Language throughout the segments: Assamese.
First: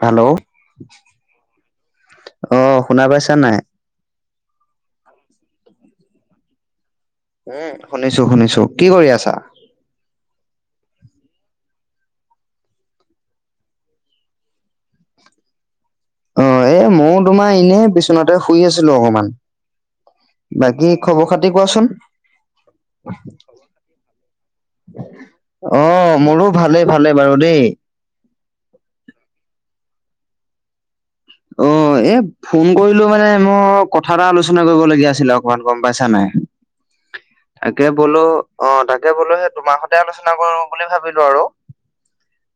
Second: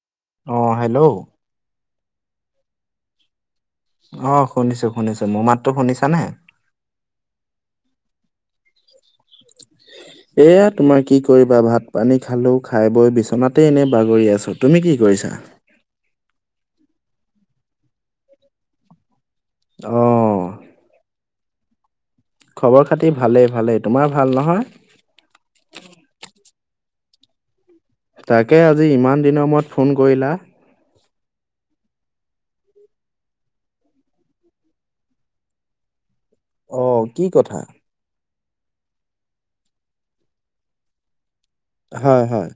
হেল্লো অ হেল্ল' অঁ শুনা পাইছা নাই? অঁ, শুনিছো শুনিছো। মোৰ মাতটো শুনিছানে? উম, শুনিছো শুনিছো কি কৰি আছা? এয়া তোমাৰ কি কৰিবা, ভাত পানী খালোঁ খাই বৈ বিচনাতেই এনেই বাগৰি আছোঁ। তুমি কি কৰিছা? অঁ, এ মও তোমাৰ ইনেই বিচনাতে শুই আছিলো অকমান। অ বাকী খবৰ খাতি কোৱাচোন? খবৰ খাতি ভালেই ভালেই। তোমাৰ ভাল নহয়? অঁ মোৰো ভালে ভালে বাৰু দেই। তাকে আজি ইমান দিনৰ মূৰত ফোন কৰিলা। অঁ। এ ফোন কৰিলো মানে মোৰ কথা এটা আলোচনা কৰিবলগীয়া আছিলে অকমান, গম পাইছা নাই? অঁ, কি কথা? তাকে বলো অঁ তাকে বলো সেই তোমাৰ সঁতে আলোচনা কৰো বুলি ভাবিলো আৰু হয় হয়।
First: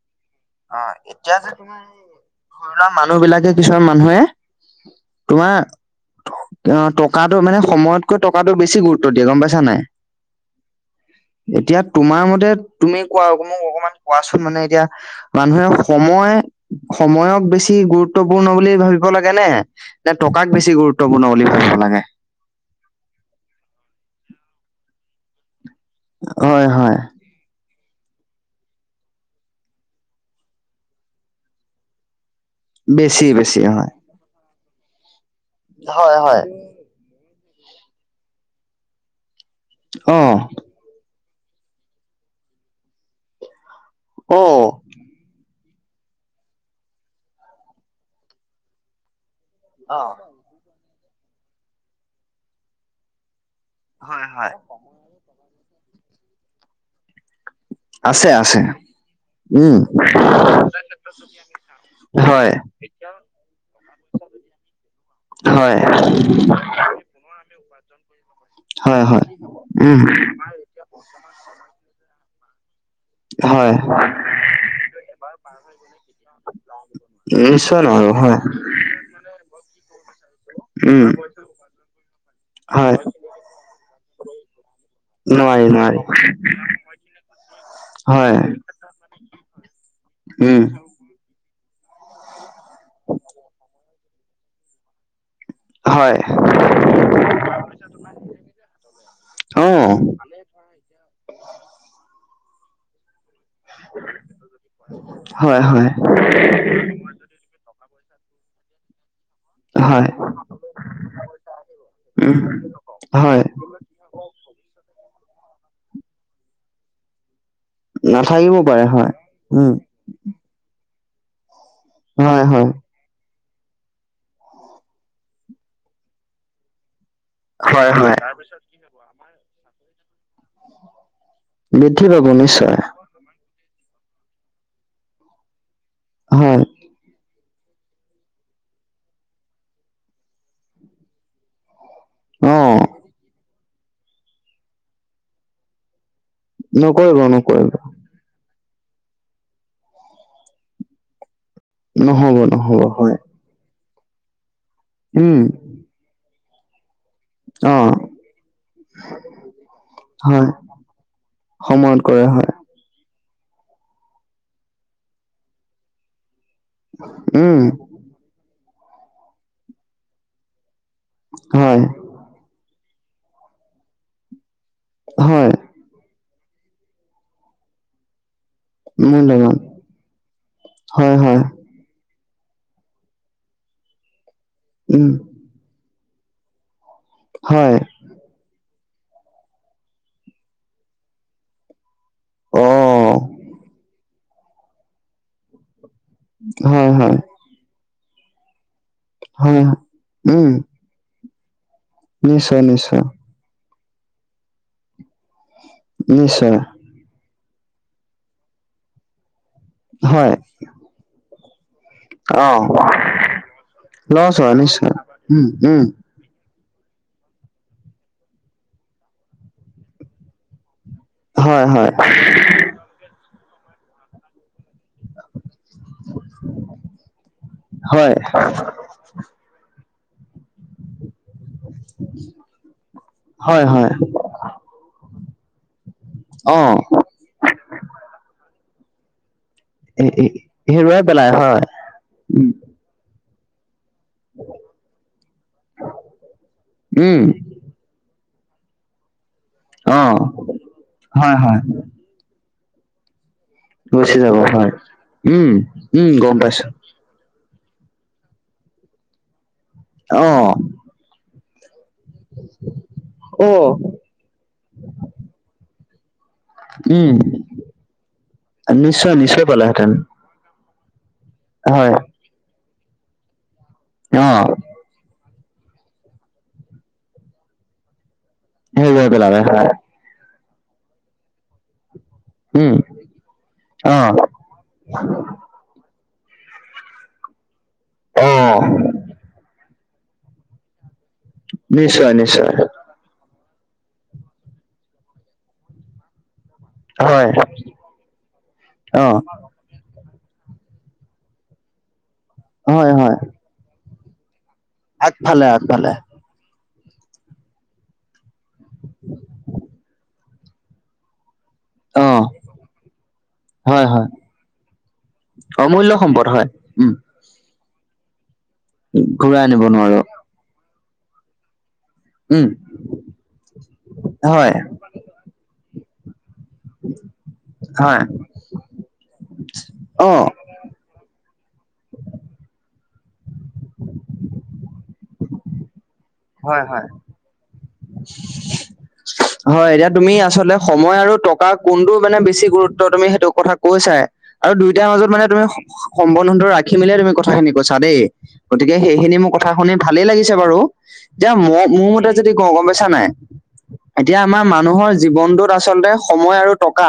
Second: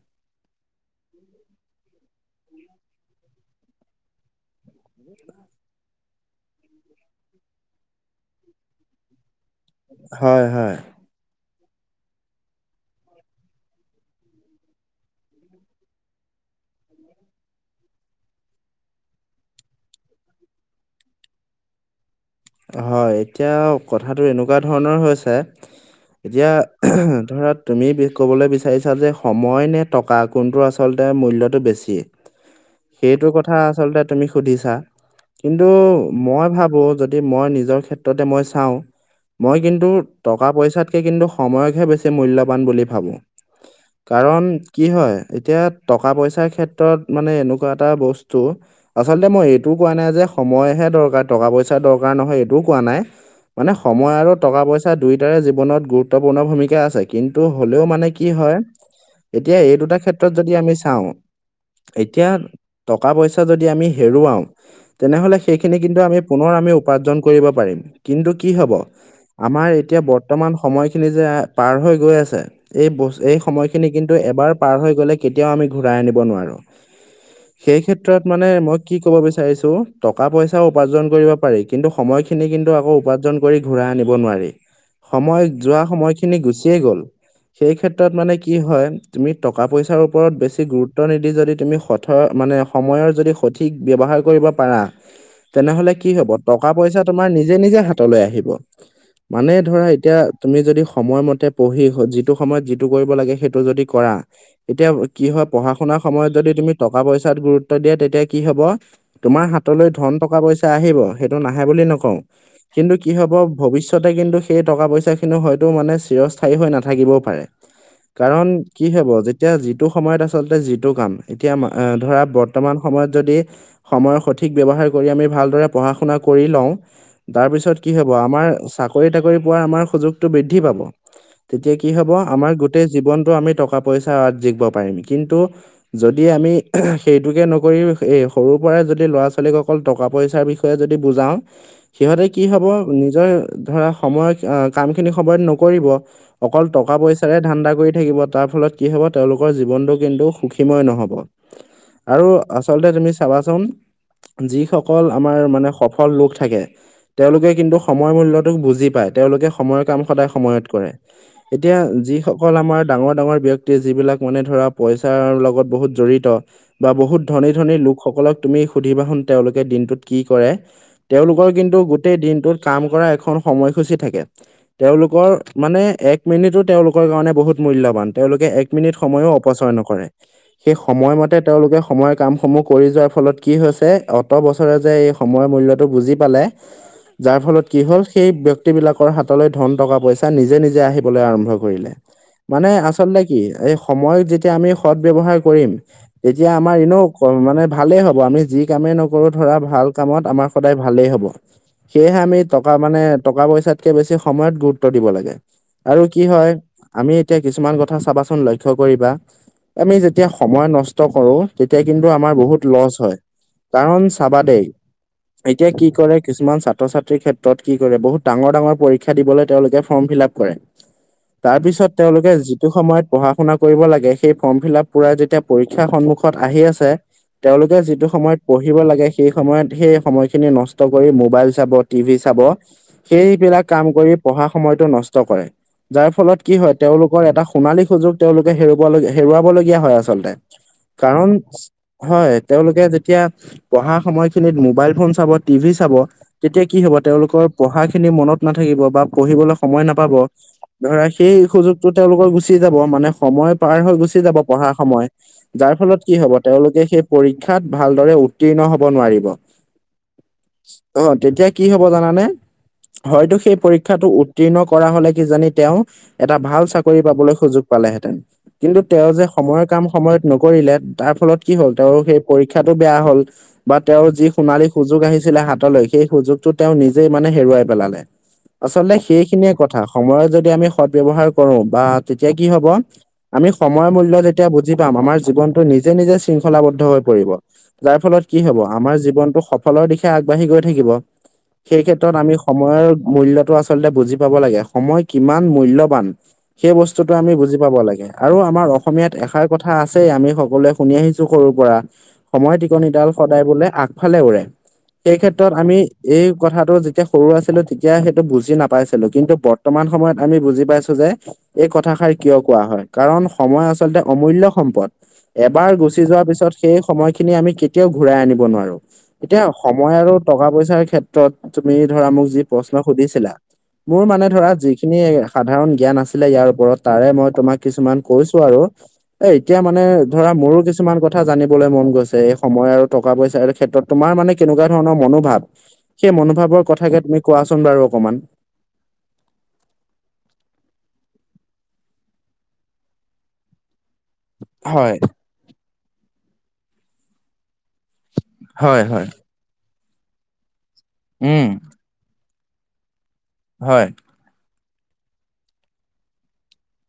অঁ এতিয়া যে তুমি, ধৰি লোৱা মানুহ বিলাকে কিছুমান মানুহে তোমাৰ এ টকাটো মানে সময়তকৈ টকাটো বেছি গুৰুত্ব ত্ব দিয়ে গম পাইছা নাই? হয় হয় এতিয়া তোমাৰ মতে, তুমি কোৱা আৰু মোক অকমান কোৱাচোন মানে এতিয়া মানুহে সময় সময়ক বেছি গুৰু ত্বপূৰ্ণ বুলি ভাবিব লাগে নে, নে টকাক বেছি গুৰুত্বপূৰ্ণ বুলি ভাবিব লাগে? হয়। এতিয়া কথাটো এনেকুৱা ধৰণৰ হৈছে এতিয়া হয় হয় [unintelligible] ধৰা ত তুমি বি ক'বলৈ বিচাৰিছা যে সময় নে টকা, কোনটোৰ আচলতে মূল্যটো বেছি। বেছি সেইটো কথা বেছি হয় আচলতে তুমি সুধিছা, কিন্তু হয় হয় মই ভাবো যদ যদি মই নিজৰ ক্ষেত্ৰতে মই চাওঁ মই কিন্তুু অ টকা পইচাতকৈ কিন্তুু সময়কহে বেছি মূল্যবান বুলি ভাবো। অ কাৰণ কি হয় এতিয়া টকা পইচাৰ ক্ষেত্ৰত মানে এনেকুৱা এটা বস্তু আচলতে মই এ এইটো কোৱা অ নাই যে, সময়হে দৰকাৰ টকা পইচা দৰকাৰ নহয় এইটোও কোৱা নাই। মানে সময় হয় আৰু হয় টকা পইচা, দুয়োটাৰে জীৱনত গুৰুত্বপূৰ্ণ ভূমিকা আছে। কিন্তু হ'লেও মানে কি আছে হয়, আছে এতিয়া এই উম দুটা ক্ষেত্ৰত যদি আমি চাওঁ এতিয়া হয় টকা পইচা যদি আমি হেৰুৱাওঁ, তেনেহ'লে সেইখিনি হয় কিন্তু আমি পুনৰ আমি উপাৰ্জন কৰিব পাৰিম। কিন্তু কি হ'ব হয় হয় আমাৰ উম এতিয়া বৰ্তমান সময়খিনি যে পাৰ হৈ গৈ আছে, এই বস এই হয় সময়খিনি কিন্তু এবাৰ পাৰ হৈ গ'লে কেতিয়াও আমি ঘূৰাই আনিব নোৱাৰো। এ সেই নিশ্চয় নোৱাৰো ক্ষেত্ৰত হয় মানে মই কি ক'ব বিচাৰিছো, টকা পইচাও উপাৰ্জন উম কৰিব পাৰি, কিন্তু সময়খিনি কিন্তু আকৌ হয় উপাৰ্জন কৰি ঘূৰাই আনিব নোৱাৰি। সময় নোৱাৰি যোৱা নোৱাৰি সময়খিনি গুচিয়ে গ'ল। সেই ক্ষেত্ৰত হয় মানে কি হয়, তুমি টকা পইচাৰ ওপৰত উম বেছি গুৰু গুৰুত্ব নিদি যদি তুমি সঠৰ মানে সময়ৰ যদি সঠিক ব্যৱহাৰ কৰিব পাৰা তেনেহ কি হয় হ'ব টকা পইচা তোমাৰ নিজে নিজে হাতলে আহিব। মানে অ ধৰা এতিয়া তুমি যদি সময় মতে পঢ়ি, যিটো সময়ত যিটো কৰিব লাগে সেইটো যদি কৰা, তেতিয়া কি হয় পঢ়া শুনাৰ সময়ত যদি তুমি টকা পইচাত গুৰু ত এতিয়া তেতিয়া কি হ'ব তোমাৰ হাতলৈ হয় ধন টকা পইচা আহিব সেইটো নাহে বুলি নকও উম কিন্তু কি হ'ব হয় ভৱিষ্যতে কিন্তু সেই টকা পইচাখিনি হয়তো মানে চিৰস্থায়ী হৈ নাথাকিবও পাৰে কাৰণ নাথাকিব পাৰে কি হব হয় যেতিয়া উম যিটো সময়ত আচলতে যিটো কাম এতিয়া আ ধৰা হয় হয় বৰ্তমান সময়ত যদি সময় সঠিক ব্যৱহাৰ কৰি আমি ভালদৰে পঢ়া-শুনা কৰি লও তাৰ পিছত হয় কি হব হয় আমাৰ চাকৰি তাকৰি পোৱাৰ আমাৰ সুযোগটো বৃদ্ধি পাব তেতিয়া কি বৃদ্ধি হব পাব আমাৰ নিশ্চয় গোটেই জীৱনতো আমি টকা পইচাত জিকিব পাৰিম কিন্তু যদি আমি হয় সেইটোকে নকৰি এই সৰুৰ পৰাই যদি ল'ৰা ছোৱালীক অকল ট কা পইচাৰ বিষয়ে যদি বুজাও সিহঁতে কি অ হব নিজৰ ধৰা সময়ত অ কামখিনি সময়ত নকৰিব অকল টকা নকৰিব পইচাৰে ধান্দা নকৰিব কৰি থাকিব তাৰ ফলত কি হব তেওঁলোকৰ জীৱনতো কিন্তু সুখীময় নহব আৰু নহব নহব আচলতে তুমি হয় চাবা চোন যিসকল আমাৰ উম মানে সফল লোক থাকে তেওঁলোকে অ কিন্তু সময়ৰ মূল্যটোক বুজি পায় তেওঁলোকে সময়ৰ কাম সদায় হয় সময়ত কৰে এতিয়া সময়ত কৰে হয় যিসকল আমাৰ ডাঙৰ ডাঙৰ ব্য ক্তি যিবিলাক মানে ধৰা পইচাৰ লগত বহুত জড়িত বা বহুত ধনী উম ধনী লোক সকলক তুমি সুধিবা সোন তেওঁলোকে দিনটোত কি কৰে তেওঁলোকৰ কিন্তু হয় গো টেই দিনটোত কাম কৰা এখন সময়সূচী থাকে তেওঁলোকৰ হয় মানে এক মিনিটো তেওঁলোকৰ কাৰণে বহুত মূল্যবান তেওঁলোকে এক মিনিট সময়ো মূল্যবান অপচয় নকৰে সেই হয় সময়মতে হয় তেওঁলোকে সময়ৰ কাম সমূহ কৰি যোৱাৰ ফলত কি হৈছে অত বছৰে যে উম এই সময়ত মূল্যটো বুজি পালে যাৰ ফলত হয় কি হল সেই ব্য সেই বিলাকৰ হাতলৈ ধন টকা পইচা নিজে নিজে আহিবলৈ আৰম্ভ কৰিলে অ মানে আচলতে কি এই সময়ক যেতিয়া আমি সৎ ব্যৱহাৰ কৰিম এতিয়া আমাৰ হয় এনেও হয় মানে ভালেই হ'ব আমি যি কামেই নকৰো ধৰা হয় ভাল কামত আমাৰ উম সদায় ভালেই হব সেয়েহে আমি নিশ্চয় টকা মানে নিশ্চয় টকা পইচাতকে বেছি সময়ত গুৰুত্ব দিব লাগে আৰু কি হয় নিশ্চয় আমি এতিয়া কিছুমান কথা চাবাচোন লক্ষ্য কৰিবা আমি যেতিয়া হয় সময় নষ্ট কৰো তেতিয়া কিন্তু আমাৰ অ বহুত লচ হয় কাৰণ লছ চাবা হয় দেই নিশ্চয় উম এতিয়া উম কি ক কৰে কিছুমান ছাত্ৰ ছাত্ৰীৰ ক্ষেত্ৰত কি কৰে বহুত ডাঙৰ ডাঙৰ পৰীক্ষা দিবলৈ তেওঁলোকে ফৰ্ম ফিল আপ কৰে [unintelligible] তাৰ পিছত হয় তেওঁলোকে যিটো সময়ত পঢ়া শুনা কৰিব লাগে সেই ফৰ্ম ফিল আপ পুৰা যেতিয়া পৰীক্ষা সন্মুখত আহি আছে তেওঁলোকে যিটো হয় সময়ত কৰিব লাগে সেই সময়ত সেই সময়খিন নষ্ট কৰি মোবাইল চাব টিভি চাব সেইবিলাক হয় কাম হয় কৰি পঢ়া সময়তো নষ্ট কৰে যাৰ ফলত কি অ হয় তেওঁলোকৰ এটা সোণালী সুযোগ তেওঁলোকে হেৰু ৱাবলগীয়া হয় এ এ আচলতে হেৰুৱাই কাৰণ পেলাই হয় হয় উম তেওঁলোকে যেতিয়া পঢ়া সময়খিনিত মোবাইল ফোন চাব টিভি চাব তেতিয়া কি হ'ব উম তেওঁলোকৰ পঢ়াখিনি মনত নাথাকিব বা পঢ়িবলৈ সময় অ নাপাব ধৰা সেই হয় হয় সুযোগটোত তেওঁলোকৰ গুচি যাব মানে সময় পাৰ হৈ গুচি যাব পঢ়াৰ সময় উম যাৰ ফলত উম কি হব গম পাইছো তেওঁলোকে সেই পৰীক্ষাত ভালদৰে উত্তীৰ্ণ হব নোৱাৰিব অ অ তেতিয়া কি হ'ব জানানে হয়তো অ সেই পৰীক্ষাতো উ উত্তীৰ্ণ কৰা হলে কিজানি তেওঁ এটা ভাল চাকৰি উম পাবলৈ সুযোগ পালেহেঁতেন কিন্তু তেওঁ নিশ্চয় যে নিশ্চয় সময়ৰ কাম পালেহেঁতেন সময়ত নকৰিলে তাৰ ফলত কি হ'ল হয় তেওঁৰ সেই পৰীক্ষাটো বেয়া হ'ল বা তেওঁৰ যি অ সোণালী সুযোগ আহিছিলে হাতলৈ সেই সুযোগটো তেওঁ নিজেই মানে হেৰুৱাই পেলালে আচলতে হেৰুৱাই পেলালে সেইখিনিয়ে হয় কথা সময়ত যদি আমি সৎ ব্যৱহাৰ কৰো বা তেতিয়া কি হব উম আমি সময় অ মূল্য তিয়া বুজি পাম আমাৰ জীৱনটো নিজে নিজে শৃংখলাবদ্ধ হৈ পৰিব যাৰ ফলত অ কি হব আমাৰ জীৱনটো সফলৰ দিশে আগবাঢ়ি গৈ থাকিব সেই নিশ্চয় ক্ষেত্ৰত আমি নিশ্চয় সময়ৰ মূল্যতো আচ আচলতে বুজি পাব লাগে সময় কিমান মূল্যবান সেই বস্তুটো হয় আমি বুজি পাব লাগে আৰু আমাৰ অ অসমীয়াত এষাৰ কথা কথা আছে আমি সকলোৱে শুনি আহিছো সৰুৰ পৰা সময় হয় টিকনিডাল হয় সদায় বোলে আগফালে উৰে সেই আগফালে ক্ষেত্ৰত আমি আগফালে এই কথাটো যেতিয়া সৰু আছিলো তি তেতিয়া সেইটো বুজি নাপাইছিলো কিন্তু বৰ্তমান সময়ত আমি বুজি পাইছো যে এই অ কথাষাৰ কিয় কোৱা হয় কাৰণ সময় হয় আচলতে হয় অমূল্য সম্পদ এবাৰ অমূল্য গুচি যোৱাৰ সম্পদ হয় পিছত সেই উম সময়খিনি আমি কেতিয়াও ঘুৰাই আনিব নোৱাৰো ঘূৰাই এতিয়া আনিব সময় নোৱাৰো আৰু টকা পইচাৰ ক্ষেত্ৰত তুমি ধৰা মোক যি উম প্ৰশ্ন সুধিছিলা মোৰ মানে ধৰা হয় যি খিনি সাধাৰণ জ্ঞান আছিলে ইয়াৰ ওপৰত তাৰে মই তোমাক কিছুমান হয় কৈছো আৰু এ এতিয়া মানে অ ধৰা মোৰো কিছুমান কথা জানিবলৈ মন গৈছে এ সময় আৰু টকা পইচা ক্ষেত্ৰত তোমাৰ মানে কেনেকুৱা ধৰণৰ মনোভাৱ সেই হয় মনোভাৱৰ হয় কথাকে তুমি কোৱাচোন বাৰু অকণমান হয় এতিয়া তুমি আচলতে সময় আৰু টকা কোনটো মানে বেছি গুৰুত্ব তুমি সেইটো কথা কৈছাই আৰু দুইটাৰ হয় মাজত মানে তুমি সম্বন্ধটো ৰাখি মেলি তুমি কথাখিনি কৈছা দেই গতিকে হয় হয় সেইখিনি মোৰ কথা শুনি ভালেই লাগিছে বাৰু যে উম মই মোৰ মতে যদি কওঁ গম পাইছা নাই হয় এতিয়া আমাৰ মানুহৰ জীৱনটোত আচলতে সময় আৰু টকা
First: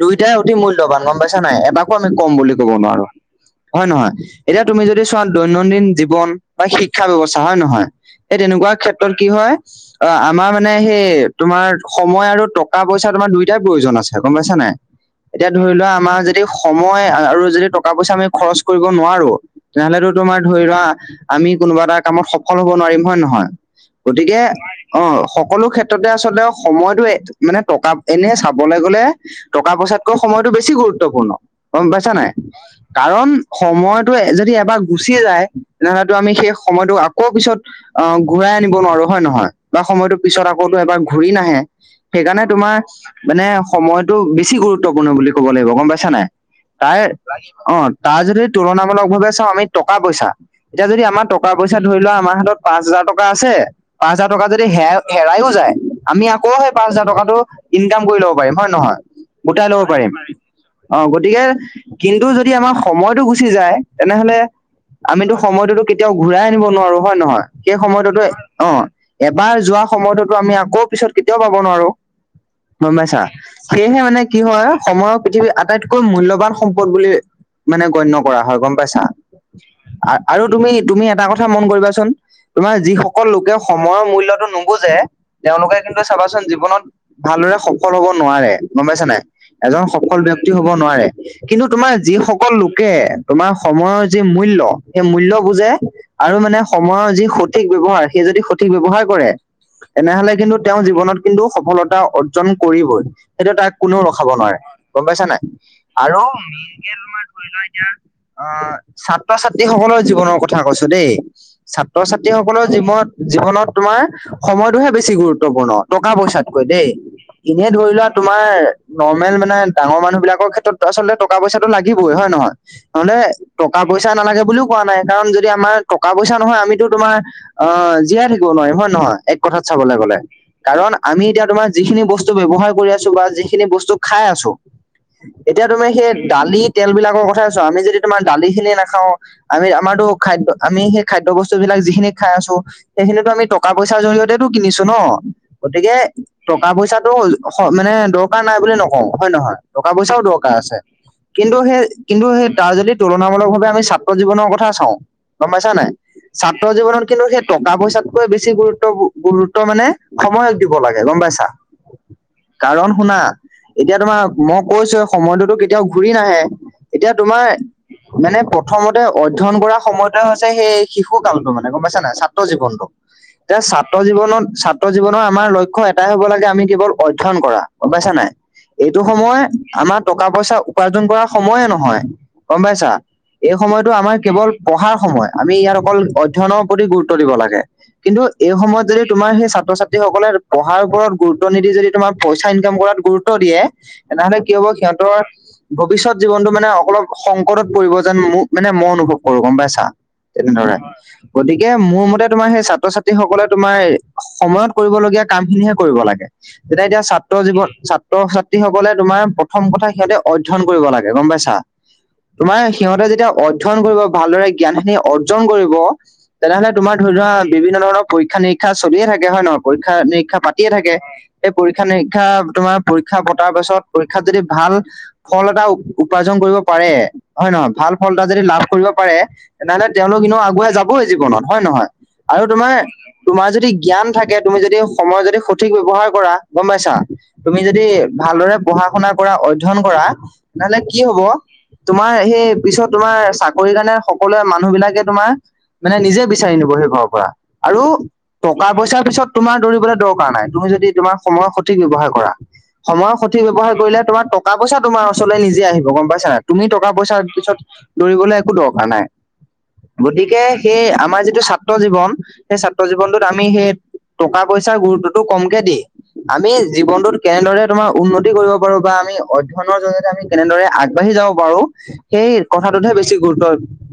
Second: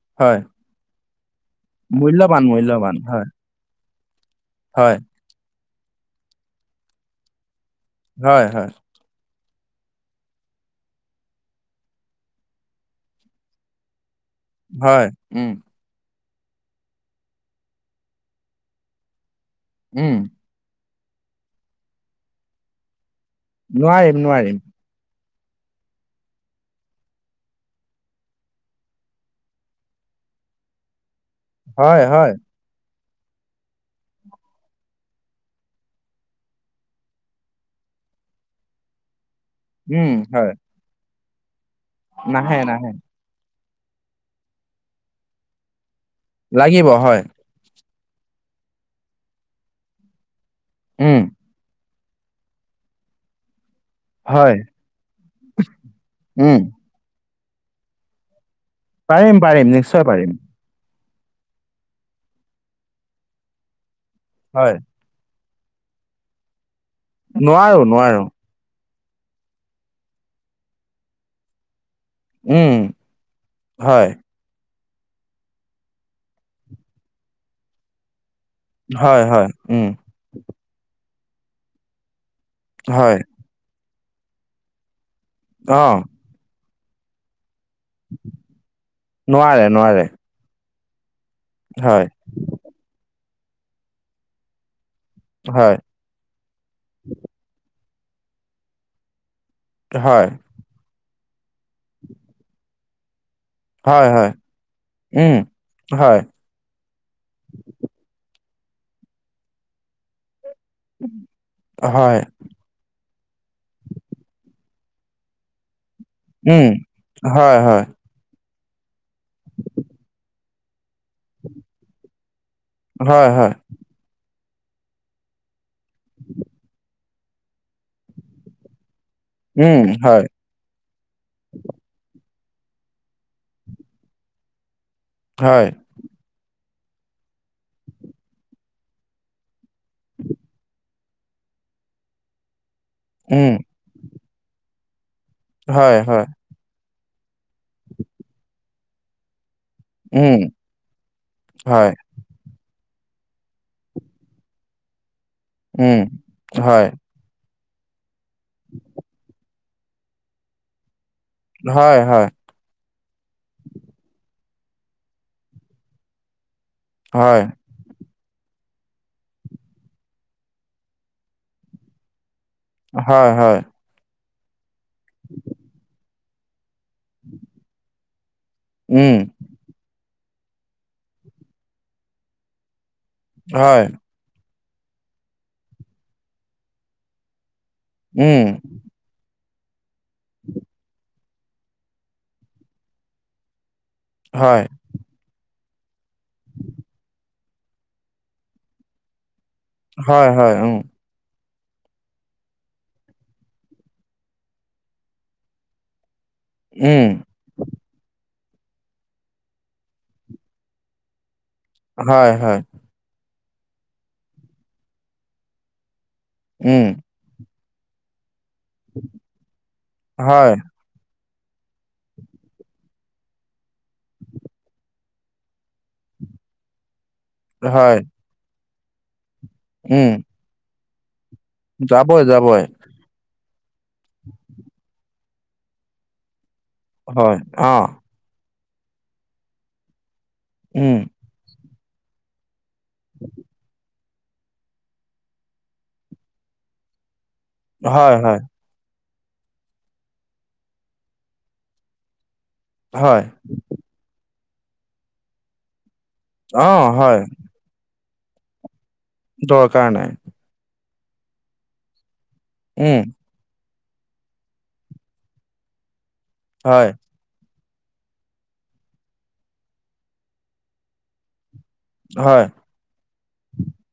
দুয়োটাই হয় অতি মূল্যবান গম পাইছা নাই এবাকো আমি কম মূল্যৱান বুলি ক'ব মূল্যৱান নোৱাৰো হয় হয় নহয় এতিয়া তুমি হয় যদি চোৱা দৈনন্দিন জীৱন বা শিক্ষা ব্যৱস্থা হয় নহয় সেই হয় হয় তেনেকুৱা ক্ষেত্ৰত কি হয় অ আমাৰ মানে সেই তোমাৰ সময় আৰু টকা পইচা তোমাৰ দুয়টাই প্ৰয়োজন আছে গম পাইছা নাই হয় এতিয়া উম ধৰি লোৱা আমাৰ দি সময় আৰু যদি টকা পইচা আমি খৰচ কৰিব নোৱাৰো তেনেহলেতো উম তোমাৰ ধৰি লোৱা আমি কোনোবা এটা কামত সফল হব নোৱাৰিম হয় নহয় নোৱাৰিম গতিকে নোৱাৰিম অ সকলো ক্ষেত্ৰতে আচলতে সময়টো মানে টকা এনে চাবলে গলে টকা পইচাকৈ সময়টো বেছি গুৰুত্বপূৰ্ণ গম হয় পাইছা নাই? হয় কাৰণ সময়টো যদি এবাৰ গুচি যায় তেনেহলেতো আমি সেই সময়টোক আকৌ পিছত অ ঘূৰাই আনিব নোৱাৰো হয় নহয় বা উম সময়টো পিছত হয় আকৌ এবাৰ ঘূৰি নাহে সেইকাৰণে নাহে তোমাৰ নাহে মানে সময়টো বেছি গুৰুত্বপূৰ্ণ বুলি ক'ব লাগিব গম পাইছা নাই লাগিব তাইৰ হয় অ তাৰ যদি তুলনামূলক ভাৱে চাও আমি টকা পইচা এতিয়া যদি উম আমাৰ ট টকা পইচা ধৰি লোৱা আমাৰ হাতত পাঁচ হাজাৰ টকা আছে পাঁচ হাজাৰ টকা হয় যদি হে হেৰাইও যায় আমি আকৌ উম সেই পাঁচ হাজাৰ টকাটো ইনকাম কৰি ল'ব পাৰিম হয় নে নহয় গোটাই ল'ব পাৰিম অ গতিকে কিন্তু যদি আমাৰ সময়টো গুচি যায় তেনেহলে হয় আমিতো সময়টোতো কেতিয়াও ঘূৰাই আনিব নোৱাৰো হয় নহয় সেই নোৱাৰো সময়টোতো নোৱাৰো অ এবাৰ যোৱা সময়তোতো আমি আকৌ পিছত কেতিয়াও পাব নোৱাৰো উম গম পাইছা সেইহে হয় মানে কি হয় সময়ক পৃথিৱী আটাইতকৈ মূল্যৱান সম্পদ বুলি মানে গণ্য কৰা হয় গম পাইছা হয় হয় উম আৰু তুমি তুমি এটা কথা মন কৰিবাচোন তোমাৰ হয় যিসকল লোকে সময়ৰ মূল্যতো নুবুজে অ তেওঁলোকে কিন্তু চাবাচোন জীৱনত ভালদৰে সফল হব নোৱাৰে গম পাইছা নাই নোৱাৰে এজন নোৱাৰে সফল ব্যক্তি হব নোৱাৰে কিন্তু তোমাৰ হয় যিসকল লোকে তোমাৰ সময়ৰ যি মূল্য সেই মূল্য বুজে হয় আৰু মানে সময়ৰ যি সঠিক ব্যৱহাৰ সেই যদি সঠিক ব্যৱহাৰ কৰে হয় তেনেহলে কিন্তু তেওঁ জীৱনত কিন্তু সফলতা অৰ্জন কৰিবই সেইটো তাক কোনেও হয় ৰখাব হয় নোৱাৰে গম পাইছা নে উম হয় আৰু তোমাৰ ধৰি লোৱা এতিয়া অ ছাত্ৰ ছাত্ৰী সকলৰ জীৱনৰ ক- কথা কৈছো দেই ছাত্ৰ হয় ছাত্ৰীসকলৰ জীৱনত জীৱনত তোমাৰ সময়টোহে বেছি গুৰুত্ব গুত্বপূৰ্ণ টকা পইচাতকৈ উম দেই হয় এনে হয় ধৰি লোৱাক তোমাৰ নৰ্মেল মানে ডাঙৰ মানুহ বিলাকৰ ক্ষেত্ৰত আচলতে টকা পইচাটো লাগিবই হয় নহয় তহলে হয় হয় টকা পইচা নালাগে বুলিও কোৱা নাই কাৰণ যদি আমাৰ টকা পইচা নহয় আমিতো তোমাৰ অ জীয়াই থাকিব নোৱাৰিম হয় নহয় এক কথাত উম চাবলৈ গলে হয় কাৰণ আমি এতিয়া তোমাৰ যিখিনি বস্তু ব্যৱহাৰ কৰি আছো বা যিখিনি বস্তু খাই আছো এতিয়া হয় তুমি সেই দালি তেল বিলাকৰ কথাই চোৱা আমি যদি তোমাৰ দালি খিনি নাখাওঁ আমি আমাৰটো খাদ্য আমি সেই খাদ্য বস্তু বিলাক যিখিনি খাই আছো সেইখিনিতো আম উম টকা পইচাৰ জৰিয়তেটো কিনিছো ন গতিকে হয় হয় টকা পইচাটো মানে দৰকাৰ নাই বুলি নকওঁ হয়ে নহয় টকা পইচাও উম দৰকাৰ আছে কিন্তু সেই হয় কিন্তু সেই তাৰ যদি তুলনামূলক ভাৱে আমি ছাত্ৰ জীৱনৰ কথা চাওঁ গম পাইছা নাই উম ছাত্ৰ হয় জীৱনত কিন্তু সেই টকা পইচাতকৈ বেছি গুৰুত্ব গুৰুত্ব মানে সময়ক দিব লাগে গম পাইছা হয় হয় কাৰণ শুনা এতিয়া তোমাৰ মই কৈছো সময়টোতো কেতিয়াও ঘূৰি নাহে এতিয়া হয় তোমাৰ মানে প্ৰথমতে অধ্যয়ন কৰা সময়ত হৈছে সেই শিশু কালতো মানে গম পাইছা নে ছাত্ৰ জীৱন হয় হয় এতিয়া ছাত্ৰ জীৱনত ছাত্ৰ জীৱনৰ আমাৰ লক্ষ্য এটাই হ'ব লাগে আমি কেৱল অধ্যয়ন কৰা গম পাইছা নাই এইটো উম সময় আমাক টকা পইচা উপাৰ্জন কৰ সময়ে নহয় গম পাইছা এই হয় সময়তটো আমাৰ কেৱল ট পঢ়াৰ সময় আমি ইয়াত অকল অধ্যয়নৰ প্ৰতি গুৰুত্ব দিব লাগে কিন্তু উম এই সময়ত যদি তোমাৰ সেই ছাত্ৰ ছাত্ৰী সকলে পঢ়াৰ ওপৰত গুৰুত্ব নিদি যদি তোমাৰ পইচা ইনকাম কৰাত গুৰুত্ব দিয়ে তেনেহলে কি হয় হব সিহত ভৱিষ্যত জীৱনতটো মানে অলপ সংকটত পৰিব যেন মোক মানে মই অনুভৱ কৰো গম পাইছো। হয় হয় তেনেদৰে উম গতিকে মোৰ মতে তোমাৰ সেই ছাত্ৰ ছাত্ৰী সকলে তোমাৰ সময়ত কৰিবলগীয়া কাম খিনিহে কৰিব লাগে যেতিয়া এতিয়া উম ছা- ছাত্ৰ জীৱন ছাত্ৰ ছাত্ৰীসকলে তোমাৰ প্ৰথম কথা সিহঁতে অধ্যয়ন কৰিব লাগে গম পাইছা হয় হয় তোমাৰ সিহঁতে যেতিয়া অধ্যয়ন কৰিব ভালদৰে জ্ঞানখিনি অৰ্জন কৰিব তেনেহলে উম তোমাৰ ধৰি ধৰা বিভিন্ন ধৰণৰ পৰীক্ষা নিৰিক্ষা চলিয়ে থাকে হয় ন পৰীক্ষা হয় নিৰীক্ষায় থাকে এই পৰীক্ষা নিৰীক্ষা তোমাৰ পৰীক্ষা পতাৰ পাছত পৰীক্ষাত যদি ভাল ফল এটা উপাৰ্জন কৰিব পাৰে। হয় নহয় ভাল ফল এটা যদি লাভ কৰিব পাৰে তেনেহলে উম তেওঁলোক ইনেও আগুৱাই যাবই জীৱনত হয় নহয় যাবই আৰু যাবই তোমাৰ তোমাৰ যদি জ্ঞান থাকে তুমি যদি সময় যদি সঠিক ব্যৱহাৰ কৰা গম পাইছা হয় তুমি অ যদি ভালদৰে পঢ়া শুনা কৰা অধ্যয়ন কৰা নহলে উম কি হব, তোমাৰ সেই পিছত তোমাৰ চাকৰি কাৰণে সকলোৱে মানুহ বিলাকে তোমাৰ মানে নিজে বিচাৰি নিব সেই ঘৰৰ পৰা আৰু হয় হয় টকা পইচাৰ পিছত তোমাৰ দৌৰিবলৈ দৰকাৰ নাই, তুমি যদি তোমাৰ সময়ৰ সঠিক ব্যৱহাৰ কৰা। সময়ৰ হয় সঠিক ব্যৱহাৰ কৰিলে তোমাৰ টকা পইচা তোমাৰ ওচৰলৈ নিজে আহিব গম পাইছ নাই। তুমি অ', টকা পইচাৰ হয়, পিছত দৌৰিবলৈ একো দৰকাৰ নাই দৰকাৰ নাই। গতিকে সেই আমাৰ যিটো ছাত্ৰ জীৱন সেই ছাত্ৰ উম, জীৱনটোত আমি সেই টকা পইচাৰ গুৰুত্বটো কমকে দি আমি হয়, জীৱনটোত কেনেদৰে তোমাৰ উন্নতি কৰিব পাৰো বা আমি অধ্যয়নৰ জৰিয়তে আমি কেনেদৰে আগবাঢ়ি যাব পাৰো। সেই হয়, কথাটোতহে বেছি গুৰুত্ব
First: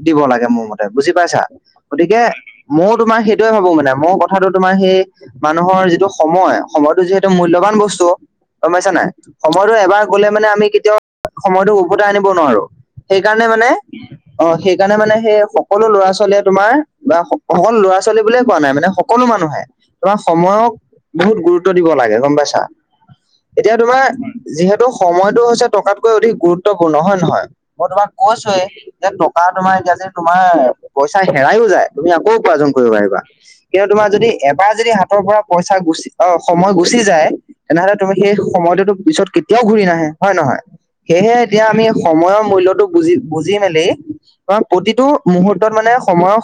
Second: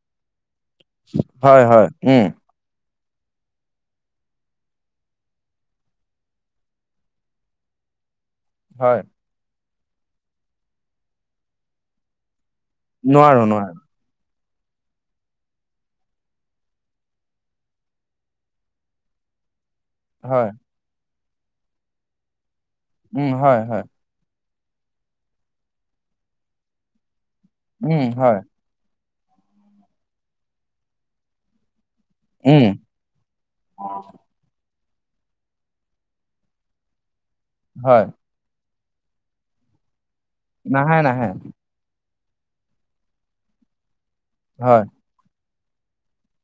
দিব লাগে মোৰ মতে বুজি পাইছা হয়, হয়, গতিকে উম, ময়ো তোমাৰ সেইটোয়ে ভাবো মানে মোক কথাটো তোমাৰ সেই মানুহৰ যিটো সময় সময়টো যিহেতু মূল্যবান বস্তু গম পাইছা হয়, নাই সময়টো এবাৰ গলে মানে আমি কেতিয়াও সময়টো উভতাই আনিব নোৱাৰোঁ। নোৱাৰো, সেইকাৰণে মানে নোৱাৰো, অ সেইকাৰণে মানে সেই সকলো ল'ৰা ছোৱালীয়ে তোমাৰ বা সকলো ল'ৰা ছোৱালী বুলিয়ে কোৱা নাই মানে সকলো মানুহে তোমাৰ হয়, সময়ক বহুত গুৰুত্ব দিব লাগে গম পাইছা। উম, হয়, এতিয়া হয়, তোমাৰ যিহেতু সময়তটো হৈছে টকাতকৈ অধিক গুৰুত্বপূৰ্ণ হয় নহয়। মই উম, তোমাক হয়, কৈছোঁৱেই, 'যে টকা তোমাৰ এতিয়া যে তোমাৰ পইচা হেৰাইও যায় তুমি আকৌ উম, উপাৰ্জন কৰিব পাৰিবা। কিন্তু তোমাৰ যদি এবাৰ যদি হাতৰ পৰা পইচা গুচি আহ সময় গুচি যায়। তেনেহলে হয়, তুমি সেই সময়টোতো পিছত কেতিয়াও ঘূৰি নাহে হয় নহয় নাহে, নাহে, সেয়েহে এতিয়া আমি সময়ৰ মূল্যতটো বুজি বুজি মেলি অ হয়। প্ৰতিটো মুহুৰ্তত মানে সময়ৰ